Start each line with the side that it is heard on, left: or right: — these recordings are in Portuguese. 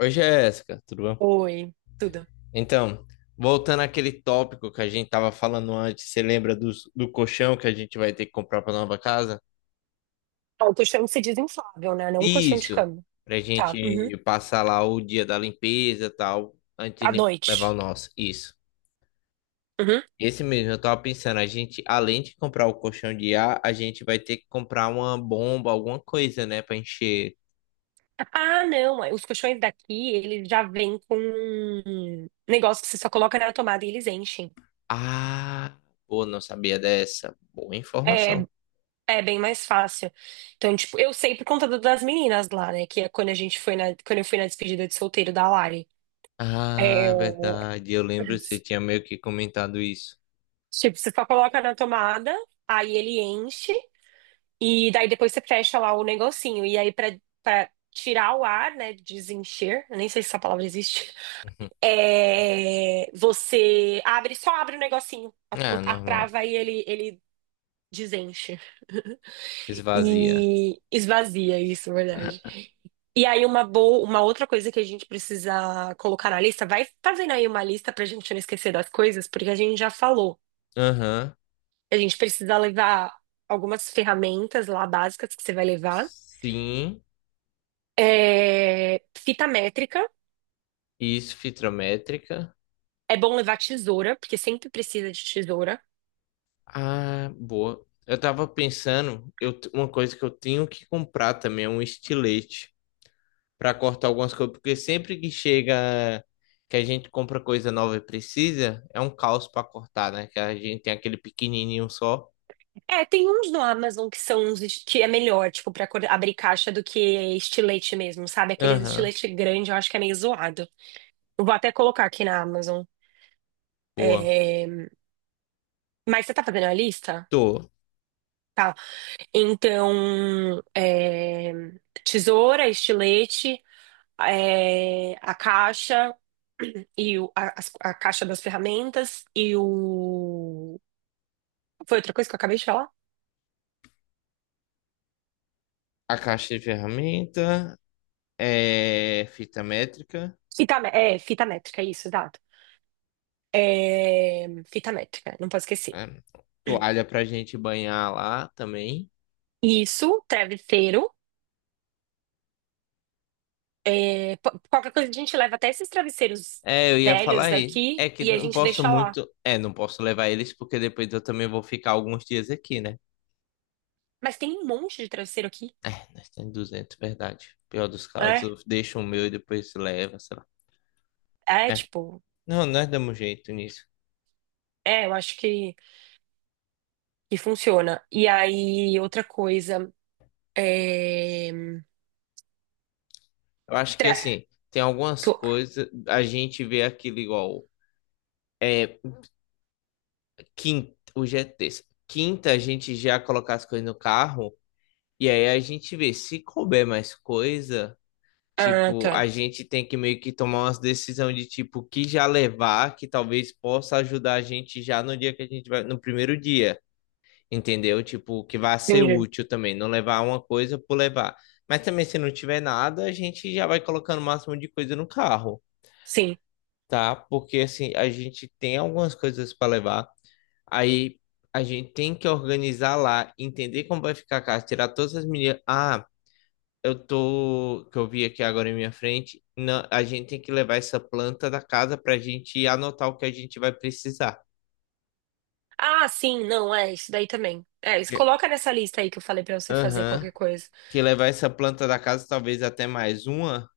left: Oi, Jéssica, tudo bom?
right: Oi, tudo.
left: Então, voltando àquele tópico que a gente tava falando antes, você lembra do colchão que a gente vai ter que comprar para nova casa?
right: Ah, o colchão se desinflável, né? Não um colchão de
left: Isso,
right: cama.
left: pra
right: Tá. Uhum.
left: gente passar lá o dia da limpeza e tal, antes de
right: À
left: levar o
right: noite.
left: nosso. Isso.
right: Uhum.
left: Esse mesmo, eu tava pensando, a gente, além de comprar o colchão de ar, a gente vai ter que comprar uma bomba, alguma coisa, né, pra encher.
right: Ah, não. Os colchões daqui, eles já vêm com um negócio que você só coloca na tomada e eles enchem.
left: Ah, pô, não sabia dessa. Boa
right: É,
left: informação.
right: é bem mais fácil. Então, tipo, eu sei por conta das meninas lá, né? Que é quando a gente foi na, quando eu fui na despedida de solteiro da Lari. É,
left: Ah, é verdade. Eu lembro que você tinha meio que comentado isso.
right: tipo, você só coloca na tomada, aí ele enche. E daí depois você fecha lá o negocinho. E aí, pra tirar o ar, né? Desencher, eu nem sei se essa palavra existe. É, você abre, só abre o negocinho, a,
left: Uhum.
right: o-
left: Ah,
right: a
left: normal.
right: trava e ele desenche.
left: Esvazia.
right: E esvazia isso, na verdade. E aí, uma outra coisa que a gente precisa colocar na lista, vai fazendo aí uma lista pra gente não esquecer das coisas, porque a gente já falou.
left: Aham.
right: A gente precisa levar algumas ferramentas lá básicas que você vai levar.
left: Sim.
right: É, fita métrica.
left: Isso, fitrométrica.
right: É bom levar tesoura, porque sempre precisa de tesoura.
left: Ah, boa. Eu tava pensando, uma coisa que eu tenho que comprar também é um estilete para cortar algumas coisas, porque sempre que chega que a gente compra coisa nova e precisa, é um caos para cortar, né? Que a gente tem aquele pequenininho só.
right: É, tem uns no Amazon que são que é melhor, tipo, pra abrir caixa do que estilete mesmo, sabe? Aqueles
left: Aham,
right: estilete grande, eu acho que é meio zoado. Eu Vou até colocar aqui na Amazon.
left: boa.
right: É, mas você tá fazendo a lista?
left: Tô.
right: Tá. Então, tesoura, estilete. A caixa e a caixa das ferramentas e o. Foi outra coisa que eu acabei de falar?
left: A caixa de ferramenta. É, fita métrica,
right: Fita métrica, isso, exato. É, fita métrica, não posso esquecer.
left: né? Toalha pra gente banhar lá também.
right: Isso, travesseiro. Qualquer coisa a gente leva até esses travesseiros
left: É, eu ia falar
right: velhos
left: aí. É
right: daqui
left: que
right: e a
left: não
right: gente
left: posso
right: deixa lá.
left: muito. É, não posso levar eles porque depois eu também vou ficar alguns dias aqui, né?
right: Mas tem um monte de travesseiro aqui.
left: Nós temos 200, verdade. Pior dos
right: É,
left: casos, deixa o meu e depois leva, sei lá.
right: é
left: É.
right: tipo,
left: Não, nós damos jeito nisso.
right: é, eu acho que funciona. E aí, outra coisa. É,
left: Eu acho que assim, tem algumas
right: tô.
left: coisas. A gente vê aquilo igual. É, quinta. Hoje é terça. Quinta, a gente já colocar as coisas no carro. E aí a gente vê, se couber mais coisa,
right: Ah,
left: tipo,
right: tá.
left: a gente tem que meio que tomar umas decisões de tipo que já levar, que talvez possa ajudar a gente já no dia que a gente vai, no primeiro dia, entendeu? Tipo, que vai ser
right: Entendi.
left: útil também, não levar uma coisa por levar. Mas também se não tiver nada, a gente já vai colocando o máximo de coisa no carro,
right: Sim.
left: tá? Porque assim, a gente tem algumas coisas para levar. Aí a gente tem que organizar lá, entender como vai ficar a casa, tirar todas as medidas. Ah, eu tô, que eu vi aqui agora em minha frente, não, a gente tem que levar essa planta da casa pra gente anotar o que a gente vai precisar.
right: Ah, sim, não, é isso daí também. É, isso,
left: Que,
right: coloca nessa lista aí que eu falei pra você fazer
left: aham,
right: qualquer coisa.
left: que levar essa planta da casa, talvez até mais uma,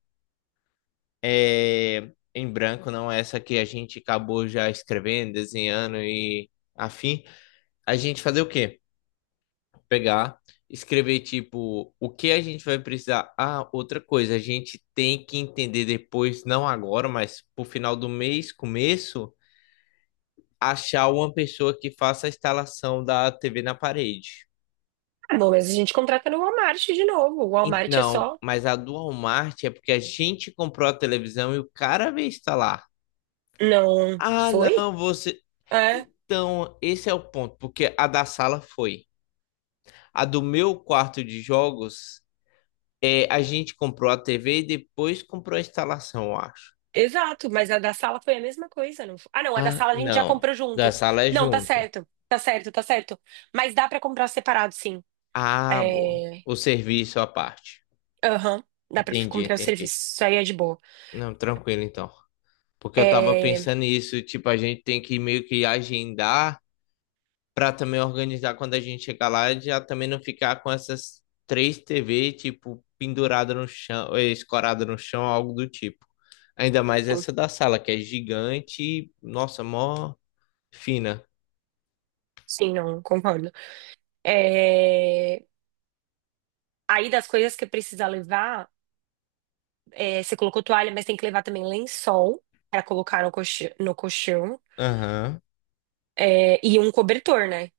left: é, em branco, não essa que a gente acabou já escrevendo, desenhando e afim. A gente fazer o quê? Pegar, escrever tipo o que a gente vai precisar. Ah, outra coisa, a gente tem que entender depois, não agora, mas pro final do mês, começo achar uma pessoa que faça a instalação da TV na parede.
right: Ah, bom, mas a gente contrata no Walmart de novo. O Walmart é
left: Não,
right: só.
left: mas a do Walmart é porque a gente comprou a televisão e o cara veio instalar.
right: Não.
left: Ah,
right: Foi?
left: não, você.
right: É,
left: Então, esse é o ponto, porque a da sala foi. A do meu quarto de jogos, é, a gente comprou a TV e depois comprou a instalação, eu acho.
right: exato. Mas a da sala foi a mesma coisa, não foi? Ah, não, a da
left: Ah,
right: sala a gente já
left: não.
right: comprou
left: Da
right: junto.
left: sala é
right: Não, tá
left: junto.
right: certo. Tá certo, tá certo. Mas dá pra comprar separado, sim.
left: Ah, boa.
right: É.
left: O serviço à parte.
right: Aham. Dá pra
left: Entendi,
right: comprar o serviço.
left: entendi.
right: Isso aí é de boa.
left: Não, tranquilo então. Porque eu tava
right: É.
left: pensando nisso, tipo, a gente tem que meio que agendar pra também organizar quando a gente chegar lá, já também não ficar com essas três TV, tipo, pendurada no chão, escorada no chão, algo do tipo. Ainda mais
right: Sim,
left: essa da sala, que é gigante, e, nossa, mó fina.
right: sim, não, concordo. É. Aí das coisas que precisa levar, é, você colocou toalha, mas tem que levar também lençol para colocar no colchão,
left: Aham.
right: é, e um cobertor, né?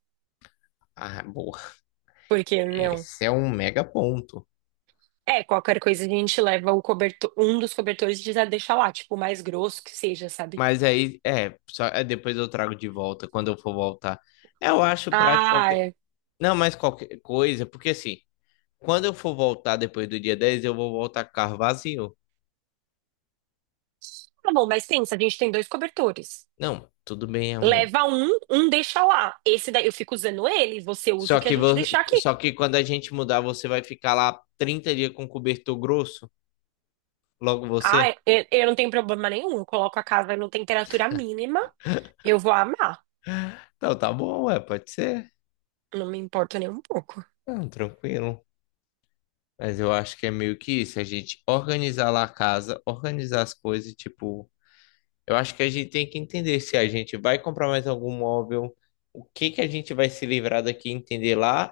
left: Ah, boa.
right: Porque, meu,
left: Esse é um mega ponto.
right: é, qualquer coisa a gente leva o cobertor, um dos cobertores e já deixa lá, tipo, o mais grosso que seja, sabe?
left: Mas aí, é, só, é, depois eu trago de volta, quando eu for voltar. Eu acho prático
right: Ah,
left: qualquer.
right: é.
left: Não, mas qualquer coisa, porque assim. Quando eu for voltar depois do dia 10, eu vou voltar com o carro vazio.
right: Tá bom, mas pensa, a gente tem dois cobertores.
left: Não, tudo bem, amor.
right: Leva um, um deixa lá. Esse daí eu fico usando ele, você usa o
left: Só
right: que a
left: que,
right: gente deixar aqui.
left: só que quando a gente mudar, você vai ficar lá 30 dias com cobertor grosso? Logo
right: Ah,
left: você?
right: eu não tenho problema nenhum, eu coloco a casa na temperatura mínima, eu vou amar.
left: Não, tá bom, ué, pode ser.
right: Não me importa nem um pouco.
left: Não, tranquilo. Mas eu acho que é meio que isso, a gente organizar lá a casa, organizar as coisas, tipo, eu acho que a gente tem que entender se a gente vai comprar mais algum móvel, o que que a gente vai se livrar daqui, entender lá.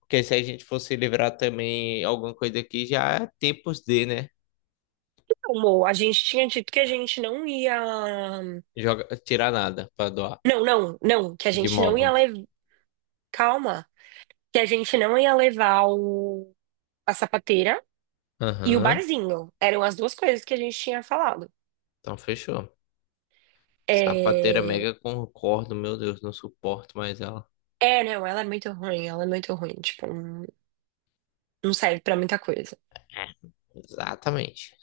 left: Porque se a gente fosse livrar também alguma coisa aqui, já é tempos de, né?
right: Não, Mo, a gente tinha dito que a gente não ia.
left: Joga, tirar nada pra doar
right: Não, não, não, que a
left: de
right: gente não ia
left: imóvel.
right: levar. Calma, que a gente não ia levar o... a sapateira e o
left: Aham.
right: barzinho. Eram as duas coisas que a gente tinha falado.
left: Então fechou. Sapateira
right: É,
left: mega concordo, meu Deus, não suporto mais ela.
right: é, não, ela é muito ruim, ela é muito ruim. Tipo, não não serve pra muita coisa.
left: É, exatamente.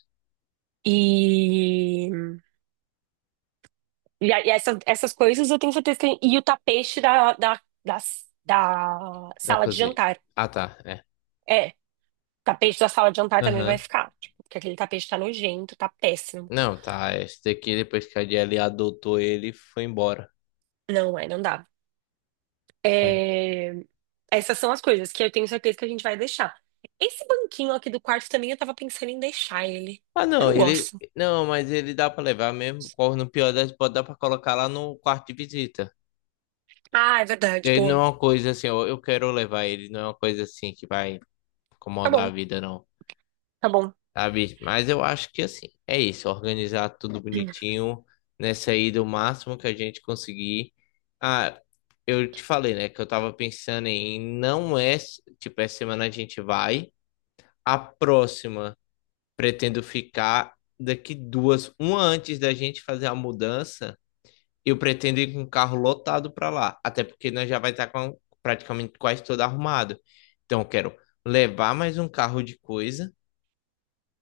right: E, e essas coisas eu tenho certeza que. E o tapete da
left: Da
right: sala de
left: cozinha.
right: jantar.
left: Ah, tá. É.
right: É, tapete da sala de jantar também vai
left: Aham.
right: ficar. Tipo, porque aquele tapete tá nojento, tá péssimo.
left: Não, tá. Esse daqui, depois que a Jelly adotou ele, foi embora.
right: Não é, não dá.
left: Sabe?
right: É, essas são as coisas que eu tenho certeza que a gente vai deixar. Esse banquinho aqui do quarto também eu tava pensando em deixar ele.
left: Ah,
right: Eu
left: não,
right: não
left: ele.
right: gosto.
left: Não, mas ele dá pra levar mesmo. Corre no pior das, pode dar pra colocar lá no quarto de visita.
right: Ah, é verdade,
left: Ele não
right: boa.
left: é uma coisa assim, eu quero levar ele, não é uma coisa assim que vai
right: Tá
left: incomodar a
right: bom,
left: vida, não,
right: tá bom.
left: sabe? Mas eu acho que assim, é isso, organizar tudo bonitinho, nessa ida o máximo que a gente conseguir. Ah, eu te falei, né, que eu tava pensando em não é, tipo, essa semana a gente vai, a próxima pretendo ficar daqui duas, uma antes da gente fazer a mudança. Eu pretendo ir com o carro lotado para lá, até porque nós já vai estar com praticamente quase todo arrumado. Então, eu quero levar mais um carro de coisa.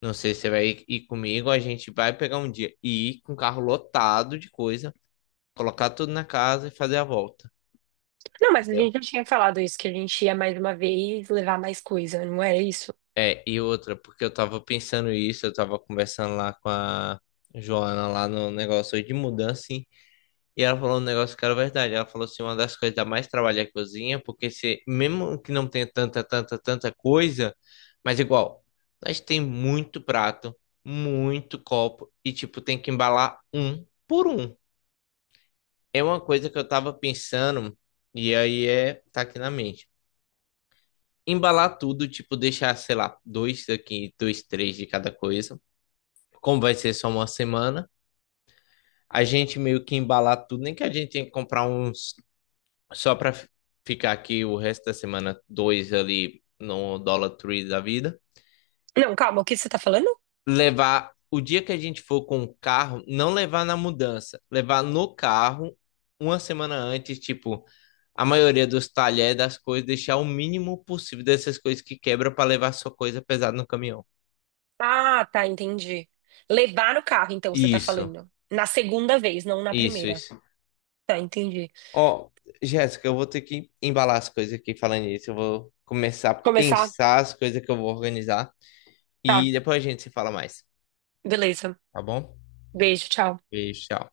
left: Não sei se você vai ir comigo, a gente vai pegar um dia e ir com o carro lotado de coisa, colocar tudo na casa e fazer a volta,
right: Não, mas a
left: entendeu?
right: gente já tinha falado isso, que a gente ia mais uma vez levar mais coisa, não era isso?
left: É, e outra, porque eu tava pensando isso, eu tava conversando lá com a Joana lá no negócio de mudança. E ela falou um negócio que era verdade. Ela falou assim, uma das coisas que dá mais trabalho é a cozinha, porque se, mesmo que não tenha tanta, tanta, tanta coisa, mas igual, nós tem muito prato, muito copo, e tipo, tem que embalar um por um. É uma coisa que eu tava pensando, e aí é, tá aqui na mente. Embalar tudo, tipo, deixar, sei lá, dois aqui, dois, três de cada coisa. Como vai ser só uma semana, a gente meio que embalar tudo, nem que a gente tenha que comprar uns só para ficar aqui o resto da semana, dois ali no Dollar Tree da vida.
right: Não, calma, o que você tá falando?
left: Levar o dia que a gente for com o carro, não levar na mudança, levar no carro uma semana antes, tipo, a maioria dos talheres das coisas, deixar o mínimo possível dessas coisas que quebra para levar sua coisa pesada no caminhão.
right: Ah, tá, entendi. Levar no carro, então, você tá
left: Isso,
right: falando. Na segunda vez, não na
left: isso,
right: primeira.
left: isso.
right: Tá, entendi.
left: Ó, Jéssica, eu vou ter que embalar as coisas aqui falando isso. Eu vou começar a
right: Começar?
left: pensar as coisas que eu vou organizar
right: Tá,
left: e depois a gente se fala mais.
right: beleza.
left: Tá bom?
right: Beijo, tchau.
left: Beijo, tchau.